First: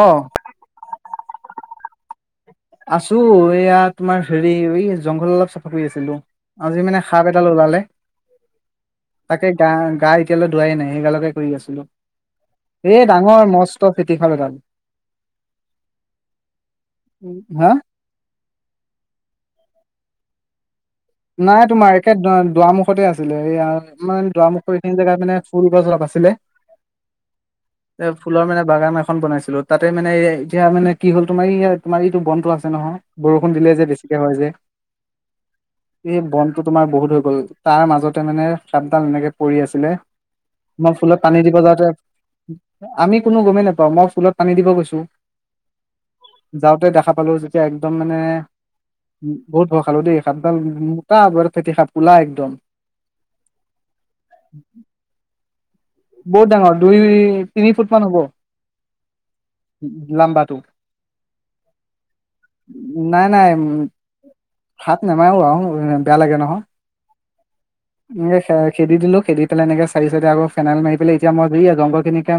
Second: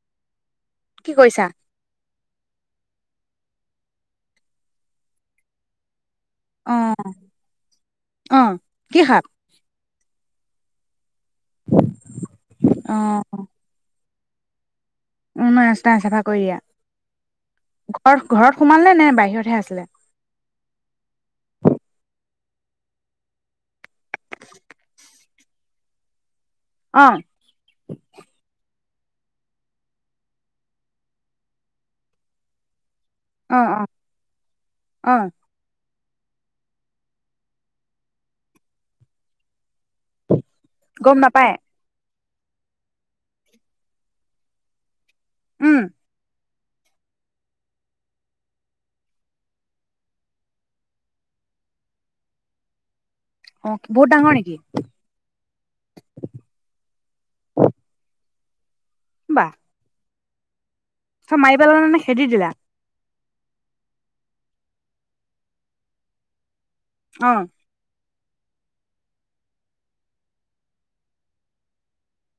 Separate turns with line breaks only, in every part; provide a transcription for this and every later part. অ
কি কৰিছা
আছো এইয়া তোমাৰ হেৰি এই জংঘল অলপ চাফা কৰি আছিলো আজি মানে
অ',
সাপ এডাল ওলালে
অ', কি সাপ?
তাকে গা গাই এতিয়ালৈকে ধোৱাই নাই এইগালকে এই ডাঙৰ মস্ত ফে কিহৰ লগত
উ ন ৰাস্তা চাফা কৰি
উম, হা
ঘৰ ঘৰত সোমালে নে বাহিৰতহে আছিলে?
নাই তোমাৰ একে দুৱমুখতে আছিলে এইয়া মানে দুৰামখ এইখিনি জেগা মানে ফুলগছ অলপ আছিলে
অ',
এ ফুলৰ মানে বাগান আছে। খন বনাইছিলো তাতে মানে এতিয়া মানে কি হ'ল তোমাৰ ই তোমাৰ এইটো বনটো আছে নহয় বৰষুণ
অ',
দিলে
অ',
যে বেছিকে হয় যে।
অ',
সেই বনটো তোমাৰ বহুত হৈ গ'ল তাৰ মাজতে মানে সাপদাল এনেকে পৰি আছিলে। মই
গম
ফুলত পানী
নাপায়?
দিব যাওঁতে আমি কোনো গমেই নাপাওঁ মই ফুলত পানী দিব গৈছোঁ।
উম।
যাওঁতে দেখা পালোঁ যেতিয়া একদম মানে উ বহুত ভয় খালো দেই এইখন মোটা বৰ ফেতি সাপ‌ কোলা‌ একদম।
অ' বহুত ডাঙৰ নেকি?
বহুত ডাঙৰ
বাহ,
উম। লাম্বাটো
চব মাৰি পেলানে নে খেদি দিলা?
নাই নাই সাপ নমায়ো আৰু বেয়া লাগে নহয়।
অ'।
এনেকে খেদি দিলো খেদি পেলাই এনেকে চাৰি চাৰি আকৌ ফেনাইল মাৰি পেলাই এতিয়া মই জই জংঘল খিনিকে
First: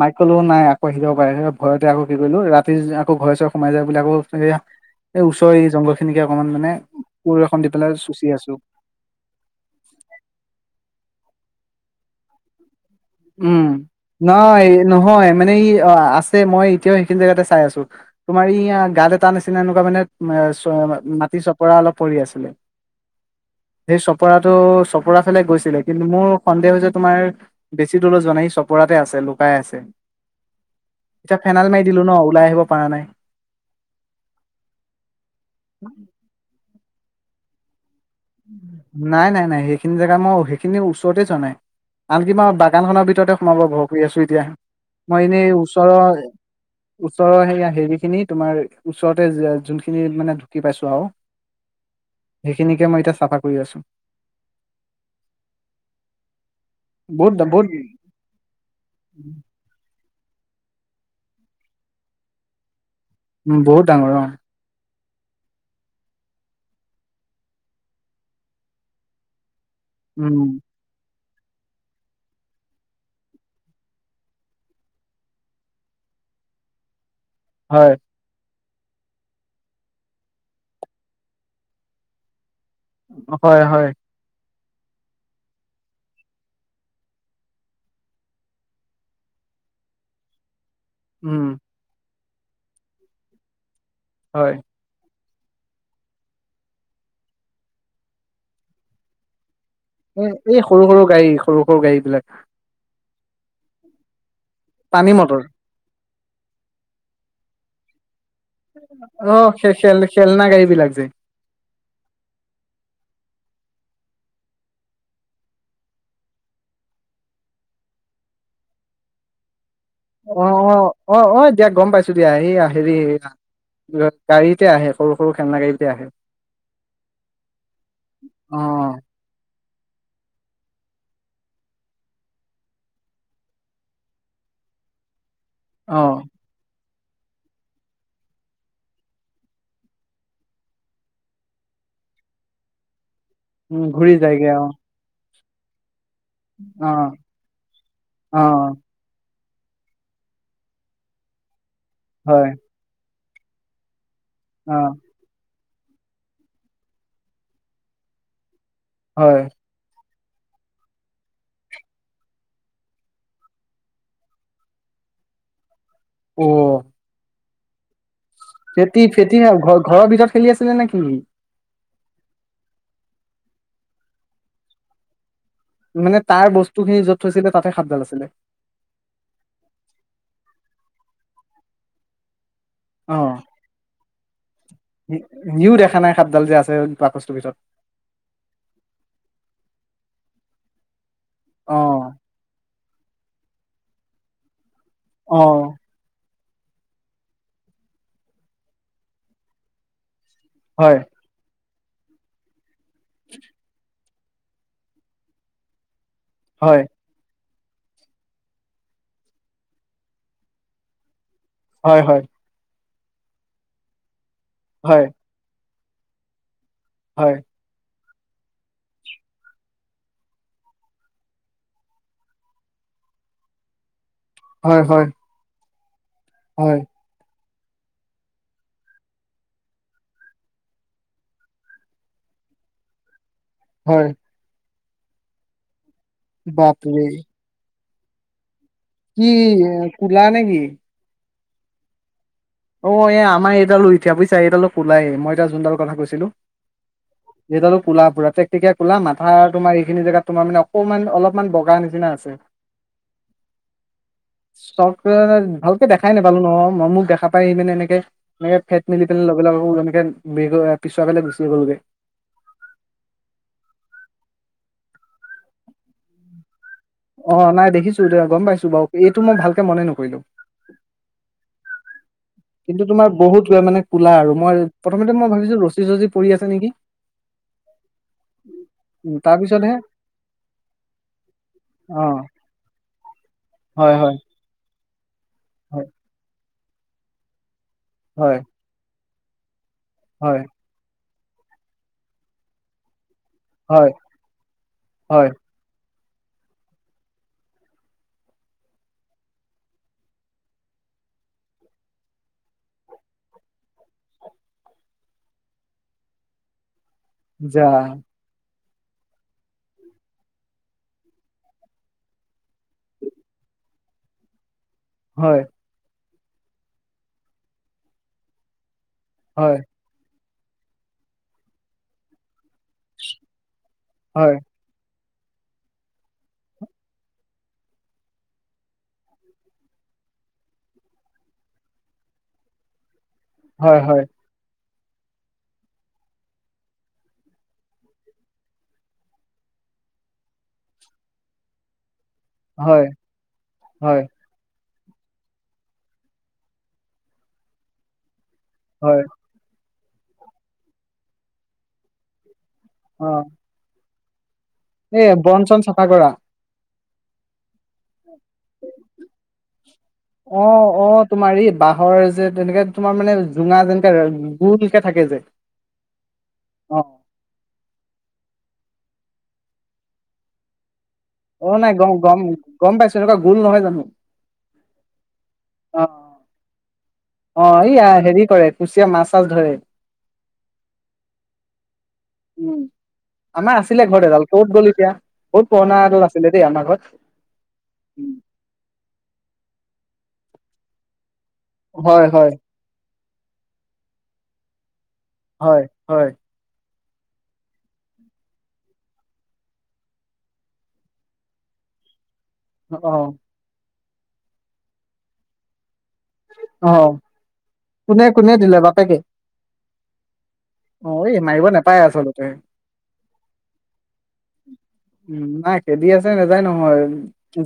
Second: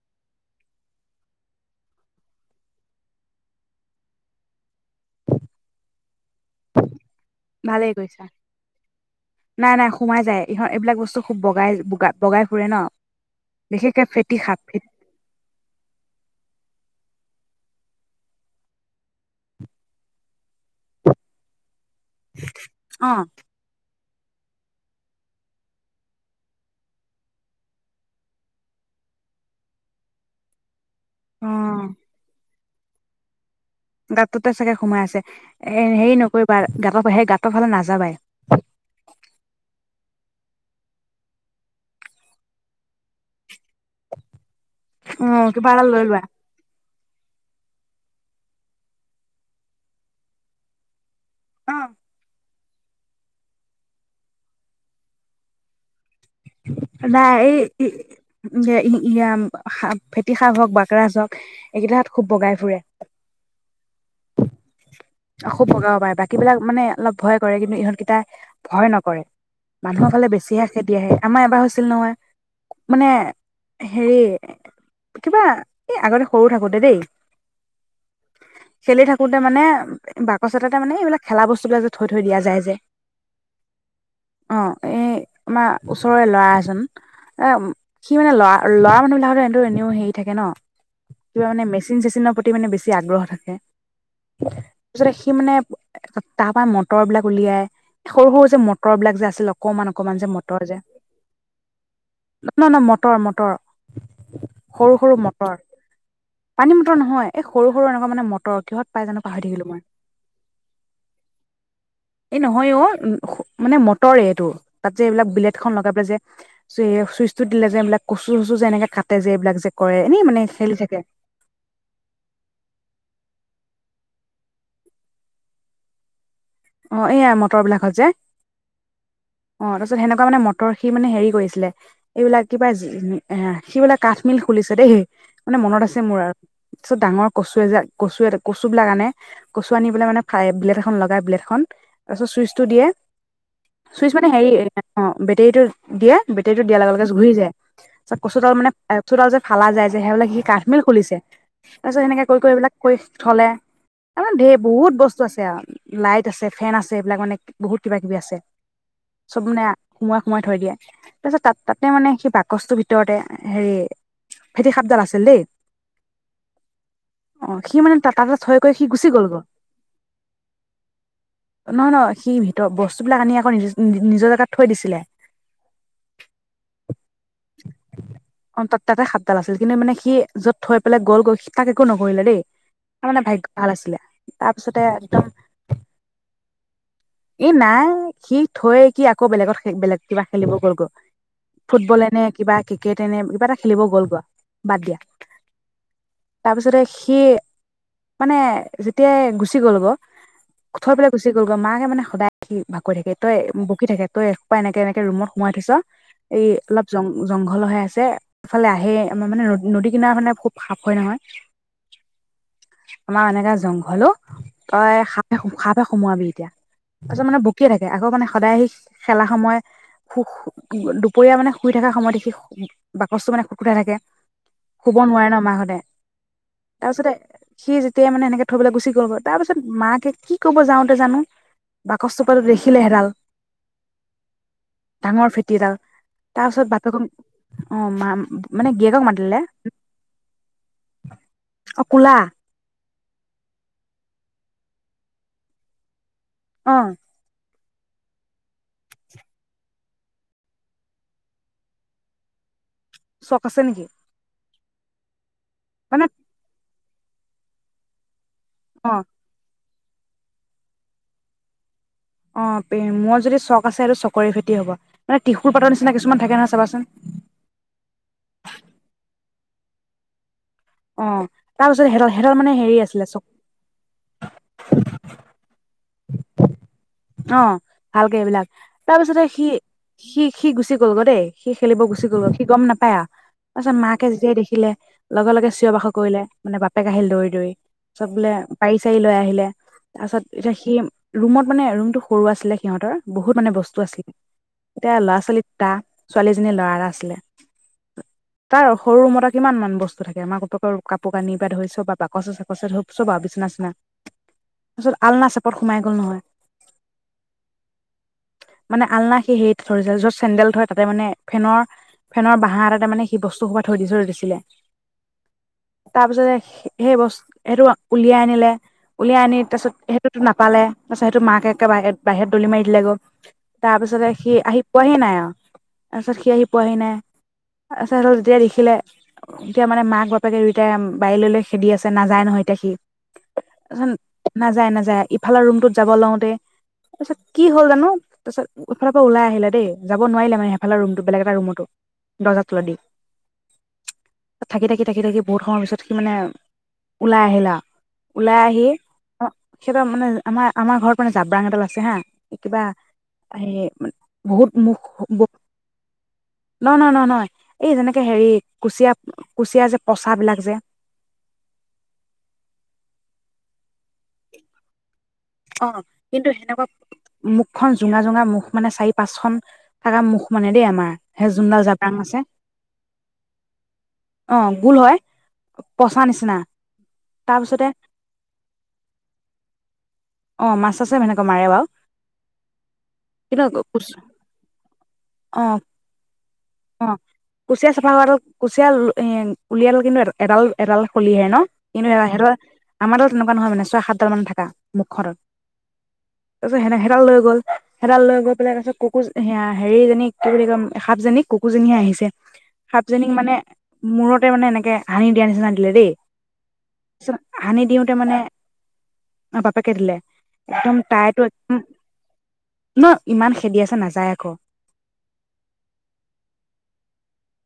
মাইক কলোও নাই আকৌ সি দিব পাৰে ভয়তে আকৌ কি কৰিলো ৰাতি আকৌ ঘৰ চৰে সোমাই যায় বুলি আকৌ এই ওচৰ এই জংঘল খিনিকে অকমান মানে পৰিৱেশন দি পেলাই
ভালেই কৰিছা।
চুচি আছো।
নাই, নাই সোমাই যায় ইহঁ এইবিলাক বস্তু খুব বগাইগা বগাই ফুৰে ন।
উম
বিশেষকে ফেটি
নহ
সাপ ফেট
নহয় মানে ই অ' আছে মই এতিয়াও সেইখিনি জেগাতে চাই আছো তোমাৰ ই গাত এটা নিচিনা এনেকুৱা মানে মাতি চপৰা অলপ‌ পৰি‌ আছে
অ',
চপৰাটো চপোৰা ফালে গৈছিলে কিন্তু মোৰ সন্দেহ হৈছে তোমাৰ বেছি দূৰলৈ যোৱা নাই চপৰাতে আছে লুকাই আছে। এতিয়া ফেনাইল মাৰি দিলো ন ওলাই আহিব পৰা নাই
গাতটোতে চাগে সোমাই আছে এ হেৰি নকৰিবা গাঁত সেই গাঁতৰ ফালে নাযাবাই।
নাই নাই নাই সেইখিনি জেগা মই সেইখিনি ওচৰতে যোৱা নাই আনকি মই বাগান খনৰ ভিতৰতে সোমাব ভয় কৰি আছোঁ এতিয়া। মই এনে
অ', কিবা এটা
উচৰ
লৈ লোৱা।
ওচৰৰ সে হেৰি খিনি তোমাৰ ওচৰতে যোনখিনি মানে ঢুকি পাইছোঁ আৰু
অ'।
সেইখিনিকে মই এতিয়া চাফা কৰি আছোঁ
নাই এই ইয়া হা ফেটি সাপ হওক বাকৰাজ হওক এইকেইটা হেত খুব বগাই ফুৰে
উ বহুত ডাঙৰ অ
অসু প্ৰকাৰ পায় বাকীবলাক মানে অলপ ভয় কৰে কিন্তু ইহঁতকেইটা ভয় নকৰে মানুহৰ ফালে
উম
বেছিহে খেদি আহে আমাৰ এবাৰ হৈছিল নহয় মানে হেৰি কিবা এই আগতে সৰু থাকোতে দেই
হয়
খেলি থাকোঁতে মানে ব বাকচ এটাতে মানে এইবিলাক খেলা বস্তুবিলাক যে থৈ থৈ দিয়া যায় যে
হয় হয়
অ এই আমাৰ ওচৰৰে ল'ৰা এজন এ সি মানে ল'ৰা ল'ৰা মানুহবিলাকলে এটো এনেও হেৰি থাকে ন কিবা
উম
মানে মেচিন চেচিনৰ প্ৰতি প্ৰতি মানে বেছি আগ্ৰহ থাকে
হয়
সি মানে তাৰ পৰা মটৰ বিলাক উলিয়াই সৰু সৰু যে মটৰ বিলাক যে আছিল অকমান অকমান
এ
যে মটৰ
এই
যে
সৰু সৰু গাড়ী সৰু সৰু গাড়ী বিলাক
ন ন মটৰ মটৰ সৰু সৰু মটৰ পানী মটৰ নহয় এই সৰু সৰু এনেকুৱা মানে মটৰ মটৰ কিহত পাই জানোঁ
অ
পাহৰি থাকিলো
খে
মই
খেল খেলনা গাড়ী বিলাক যে
এই নহয় অ মানে মটৰে এইটো তাত যে এইবিলাক বেলদ খন লগাই পেলাই যে চ চুইচটো দিলে যে এইবিলাক কচু চচু যে এনেকে কাটে যে এইবিলাক যে কৰে এনেই মানে
অ অ
খেলি থাকে
অ অ দিয়া গম পাইছো দিয়া এই হেৰি গাড়ীতে আহে সৰু সৰু খেলনা গাড়ীতে আহে
অ এইয়াই মটৰ বিলাকত যে
অ
অ তাৰপিছত সেনেকুৱা মানে ম তৰ সি মানে হেৰি কৰিছিলে এইবিলাক কিবা এ সিবিলাক কাঠমিল খুলিছে দেই মানে মনত
অ
আছে মোৰ আৰু তাৰ ডাঙৰ কচু এ যে কচু এ কচু বিলাক আনে কচু আনি পেলায় মানে ব্লেট এখন লগাই ব্লেটখন খন তাৰপিছত চুইচটো দিয়ে
উম
চুইচ
ঘূৰি
মানে হেৰি
যায়গে অ
বেটেৰীটো দিয়ে বেটেৰিটো দিয়াৰ
অ
লগে লগে ঘূৰি যায় তছ
অ
কচুডাল মানে কচুডাল যে ফালা যায় যে সেইবিলাক সি কাঠমিল খুলিছে তাৰ পিছত সেনে কৰি
হয়
কৰি এইবিলাক ক থলে আমাৰ ঢেইৰ
অ
বহুত বস্তু আছে ইয়াত লাইট আছে ফেন আছে এইবিলাক মানে বহুত কিবা কিবি আছে
হয়
চব মানে সোমোৱাই সোমাৱাই থৈ দিয়ে তাৰপিছত তাত তাতে মানে সি বাকচটোৰ ভিতৰতে হেৰি ফেঁটী সাপডাল আছিল দেই
অহ
অ সি মানে টা
ফেঁটী, ফেঁটী সাপ ঘৰ ঘৰৰ ভিতৰত খেলি আছিলে নে কি?
নহয় নহয় সি ভিতৰৰ বস্তুবিলাক আনি আকৌ নিজ নিজৰ জেগাত থৈ দিছিলে
মানে তাৰ বস্তু খিনি য'ত থৈছিলে তাতে সাপডাল আছিলে
অ তাত তাতে সাপডাল আছিল কিন্তু মানে সি য'ত থৈ পেলাই গ'ল গৈ সি তাক একো নকৰিলে দেই তাৰ মানে ভাগ্য ভাল আছিলে
সিয়ো দেখা নাই সাপডাল যে আছে বাকচটোৰ
এ
ভিতৰত
নাই সি থৈ সি আকৌ বেলেগত বেলেগ কিবা খেলিব গ'ল গৈ
অ
ফুটবলে নে কিবা? ক্ৰিকেটে নে কিবা এটা খেলিব গ'ল গৈ বাদ দিয়া!
অহ!
তাৰপিছতে সি মানে যেতিয়াই গুচি গ'ল গে থৈ
হয়
পেলাই গুচি গল মাকে মানে সদায় সি ভালপোৱা থাকে তাই বকি থাকে তই এসোপা এনেকে এনেকে ৰুমত সোমাই থৈছ এই
হয়
অলপ জং জংঘল বহল হৈ আছে ইফালে আহেই মানে নদী কিনাৰ মানে খুব সাপ হয় নহয়
হয় হয়
আমাৰ এনেকা জংঘল অ তই
হয়
সা সাপে সোমোৱাবি এতিয়া তাৰপিছত
হয়
মানে বকিয়ে থাকে আকৌ মানে সদায় সি খেলা সময় সুখ দুপৰীয়া মানে শুই থকা সময়ত সি বাকচটো মানে খুতকুঠা থাকে
হয়
শুব
হয়
নোৱাৰে ন মা হতে
হয়
তাৰপিছতে সি যেতিয়াই মানে এনেকে থৈ পেলাই গুচি গল গৈ তাৰ পিছত মাকে কি কব যাওঁতে জানো বাকচ চপাতত দেখিলে হেৰাল
হয়।
ডাঙৰ ফেটিডাল তাৰ পিছত বাকচত
বাপৰে
অ' মা মানে গিয়েকক
কি
মাতিলে
কোলা নেকি?
অ' কোলা।
অ' এ আমাৰ এইডালো উঠা পিছা এইডালো ওল আহে মই এটা যোনডাল কথা কৈছিলো।
অ'।
যিহেতালো কলা বুৰা টে টেকীয়া কলাথা তোমাৰ এইখিনি জেগাত তোমাৰ মানে অকমান অলপমান বগা নিচিনা আছে।
চখ আছে নেকি?
[inaudible] ভালকে
মানে
দেখাই নাপালো ন। মই মুখ দেখা পাৰি মানে এনেকে মানে ফেট
অ
মিলি মিলাই লগ হ পিছা মিনি গুচি গ'লগৈ
অ দি হ'ব তিষুৰ পাতৰ নিচিনা কিছু মান থাকে নহয় চাবাচোন।
তোক মই ভালকে মনে নকৰিলো।
অ' তাৰ পিছত হে সিহঁতৰ মানে হেৰি
কিন্তু
আছিলে
তোমাৰ
চ
বহুত মানে কোলা আৰু মই প্ৰথমতে মই ভাবিছো ৰছী চচি পৰি আছে নেকি
অ' ভালকে এইবিলাক তাৰ
উ
পিছতে সি
পিছতহে
সি সি গুচি গলগ দেই সি খেলিব
অ
গুচি গল গ সি গম নাপায়া তাৰ পিছত
হয়
মাকে
হয়
যেতিয়াই দেখিলে লগে লগে চিঞৰ
হয়
বাসৰ কৰিলে মানে বাপেক আহিল দৌৰি দৌৰি। চবলে
হয়
গাড়ী চাৰি লৈ আহিলে। [unintelligible] তাৰপিছত
হয়
এতিয়া সি ৰুমত মানে ৰুমটো সৰু আছিলে সিহঁতৰ বহুত মানে বস্তু
হয়
আছিল এতিয়া ল'ৰা
হয়
ছোৱালী দুটা ছোৱালী জনীৰ লৰা আছিলে তাৰ সৰু ৰুমত কিমান মান বস্তু থাকে মাক বাপেক কাপোৰ কানি বা ধৰিছব বা বাকচে চাকচে ধৰ চব আৰু বিচনা চচনা তাৰপিছত আলনা চেপত সোমাই গল নহয়।
যা
মানে আলনা সি হেৰিত থৰিছিলে যত চেণ্ডেল থৰে তাতে মানে ফেনৰ ফেনৰ বাহা এটা ততে মানে সি বস্তু সোপ থৈ দি থৰি দিছিলে।
হয়।
তাৰ পিছতে সেই বস্তু সেইটো উলিয়াই আনিলে উলিয়াই আনি তাৰ
হয়
পিছতেইটো তো নাপালে তাৰপিছতেইটো মাক একে বাহ বাহিৰত দলি মাৰি দিলে গৈ তাৰ পিছত সি
হয়
আহি পোৱাহি নাই আৰু তাৰপিছত সি আহি পোৱাহি নাই তাৰপিছত যেতিয়া দেখিলে এতিয়া মানে মাক বাপ বাপেক দুয়োটাই বাৰী ললে খেদি আছে নাযায় নহয় এতিয়া
হয়
সি
হয়
নাযায় নাযায় ইফালৰ ৰুমটোত যাব লওতে তাৰপিছত কি হ'ল জানো তাৰপিছত ইফালৰ পৰা ওলাই আহিলে দেই যাব নোৱাৰিলে মানে সেইফালৰ ৰুম বেলেগ এটা ৰুমতো দৰ্জাৰ তলেদি
হয় হয়
থাকি থাকি থাকি থাকি বহুত সময়ৰ পিছত সি মানে ওলাই আহিলা ওলাই আহি
হয়
অহ সিহঁতৰ মানে আমাৰ আমাৰ ঘৰত মানে জাব্ৰাং এডাল আছে হা কিবা সেই
এহ বন চন চাফা কৰা
নহ নহ নহ নহয় এই যেনেকে হেৰি কুচিয়া কুচিয়া যে পচাবিলাক যে
অহ অহ তোমাৰ ই বাঁহৰ যে তেনেকে তোমাৰ মানে জুঙা যেনকে গো নিচিনা থাকে যে
অহ কিন্তু সেনেকুৱা
অ
মুখখন জোঙা জোঙা মুখ মানে চাৰি পাঁচখন থকা মুখ মানে দেই আমাৰ সেই
অহ
যোনডাল
নাই গম
জাব্ৰাং আছে
গম গম পাইছো এনেকুৱা গোল নহয় জানো,
অ গোল হয়
অহ
পচা নিচিনা তাৰ
অহ
পিছতে
এইয়া হেৰি কৰে কুচিয়া মাছ চাছ ধৰে।
অহ মাছ আছে সেনেকৈ মাৰে বাও
উম আমাৰ আছিলে ঘৰ এডাল কত গ'ল এতিয়া বহুত পুৰনা এডাল আ
অহ কুচিয়া চাফা কৰা কুচিয়া উলিয়াল কিন্তু এ এডাল এডাল খলিহে নহ কিনো
হয় হয়
[unintelligible] আমাৰ ডা তেনেকুৱা নহয় মানে ছয় সাতডাল মান থকা মুখ খনত
হয় হয়
তাৰ পিছত হেনেকে ডাল লৈ গ'ল হেডাল লৈ গৈ পিনে তাৰপিছত কুকুৰজনীক হেৰি জনীক সাপ জনীক কুকুজনীয়ে আহিছে
অ
সাপজনীক মানে মূৰতে মানে এনেকে হানি দিয়া নিচিনানি দিলে দেই
অ
আ দিওঁতে
কোনে
মানে
কোনে দিলে বাপেকে
বাপেকে দিলে একদম
অ এই
তাইতো
মাৰিব
একদম,
নাপায় আচলতে
ন ইমান খেদি আছে নাযায় আকৌ
উম নাই খেদি আছে নাযায় নহয়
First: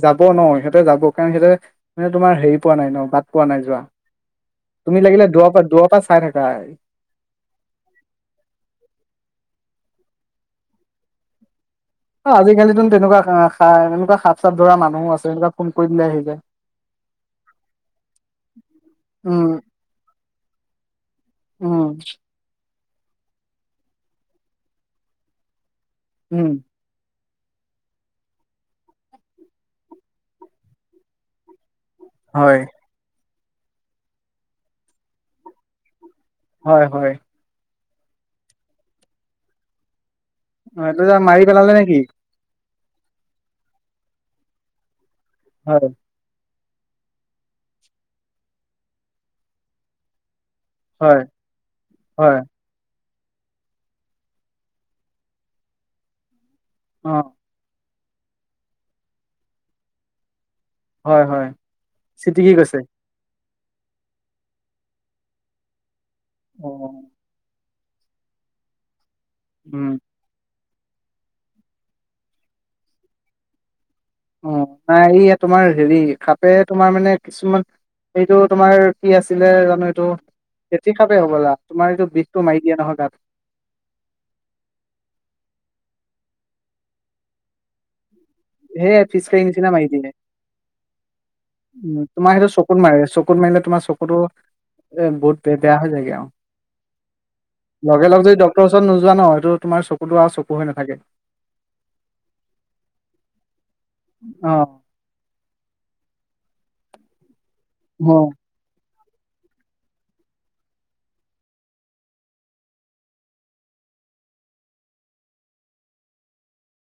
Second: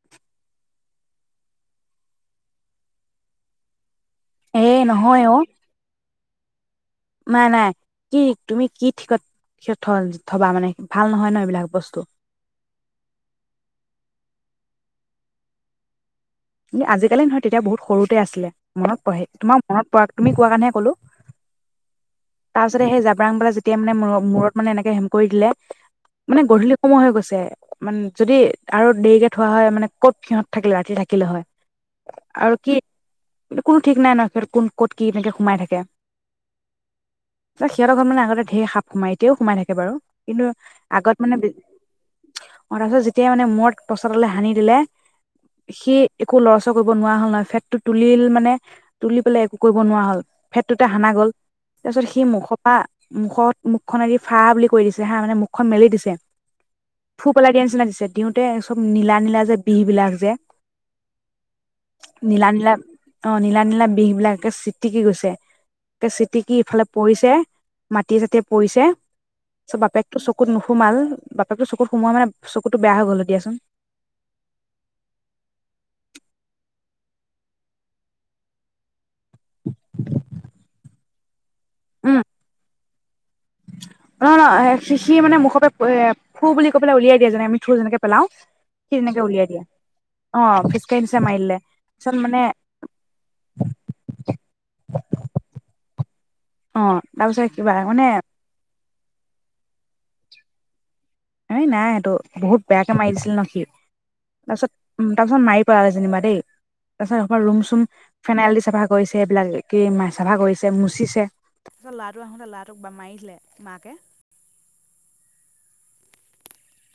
যাব নহ সিহঁতে যাব কাৰণ সিহঁতে মানে তোমাৰ হেৰি পোৱা নাই নহ বাট পোৱা নাই যোৱা
এ
তুমি
নহয়
লাগিলে
অ
দুৱৰ পৰা দুৱাৰ পৰা চাই থাক প্ৰায়
নাই, নাই কি তুমি কি ঠিক থিক থ, থ'বা মানে ভাল নহয় ন' এইবিলাক বস্তু
অ', আজিকালিতোন তেনেকুৱা এনেকুৱা হাফ চাপ ধৰা মানুহ আছে সনোক ফোন কৰি দিলে আহি যায়।
কিন্তু আজিকালি নহয় তেতিয়া বহুত সৰুতে আছিলে মনত পহে
উম
তোমাৰ মনত পৰা তুমি কোৱা কাৰণেহে ক'লো।
উম।
তাৰপিছতে সেই জাবৰাংবলা যেতিয়া মানে ম মূৰত মানে এনেকে হেম কৰি দিলে মানে
উম
গধূলি সময় হৈ গৈছে। মানে যদি আৰু দেৰিকে থোৱা হয় মানে ক'ত সিহঁত থাকিলেহে ৰাতি থাকিলে। থাকিলে হয়।
হয়
আৰু কি? একো ঠিকনা নাই কোন ক'ত কি এনেকে সোমাই থাকে।
হয়, হয়।
সিহঁতৰ ঘৰৰ মানে আগতে ঢেৰ সাপ সোমাই এতিয়াও সোমাই বাৰু। কিন্তু
অ', এইটো
আগত
সাপ
মানে
মাৰি পেলালে নেকি?
অ', যেতিয়া মানে মট প্ৰচাৰলৈ সানি দিলে।
হয়,
সি একো লষ্ট একো কৰিব নোৱাৰা হ'ল ফেটটো তুলি মানে তুলি পেলাই একো কৰিব নোৱাৰা হ'ল। সেইটোতে সানা
হয়,
গ'ল, তাৰপিছত সি
হয়,
মুখপা মুখত মুখখন এদি ফা বুলি কৈ দিছে হা মানে মুখখন মেলি দিছে। থু
অ',
পেলাই দিয়া নিচিনা দিছে। দিওঁতে চব নীলা নীলা যে বিহ বিলাক যে।
হয়, হয়
নীলা
চিটিকি
নীলা
গৈছে।
অ নীলা নীলা বিষ বিলাক একে চিটিকি গৈছে। তে চিটিকি ইফালে
অ',
পৰিছে। মাটি চাতিয়ে পৰিছে। চ
উম,
বাপেক তো চকু নুশ সোমাল বাপেকতোৰ চকুত সোমোৱা মানে চকুতো বেয়া হৈ গ'লো দিয়াচোন।
অ', নাই এই তোমাৰ হেৰি সাপে তোমাৰ মানে কিছুমান এইটো তোমাৰ কি আছিলে জানো এইটো ফেটি সাপে হ'বলা। তোমাৰ এইটো বিষটো মাৰিদিয়ে নহয় গাত।
অ', অ', সি, সি, মানে মুখৰ পৰা থু, বুলি কৈ পেলাই উলিয়াই দিয়ে যেনে আমি থু, থুৰ যেনেকে পেলাও। সি
সেয়ে
তেনেকে
ফিচকাৰীৰ
উলিয়াই
নিচিনা মাৰি দিয়ে
অ ফিচকাৰি নিচিনা মাৰি দিলে
উম,
তাৰপিছত
তোমাৰ
মানে
সেইটো চকুত মাৰে চকুত মাৰিলে তোমাৰ চকুতো এ বহুত বেয়া হৈ যায়। [inaudible]
অ' তাৰপিছত কিবা মানে
ত নোযোৱা ন এইটো তোমাৰ চকুতো আৰু চকু হৈ নাথাকে
এ নাই সেটো বহুত বেয়াকে মাৰি দিছিলে ন সি।
অ',
তাৰপিছত উম তাৰপিছত মাই যেনিবা দেই তাৰপাছত ৰুম চুম
অ'।
ফেইল দি চাফা কৰিছে এইবিলাক কি মাই চাফা কৰিছে মুচিছে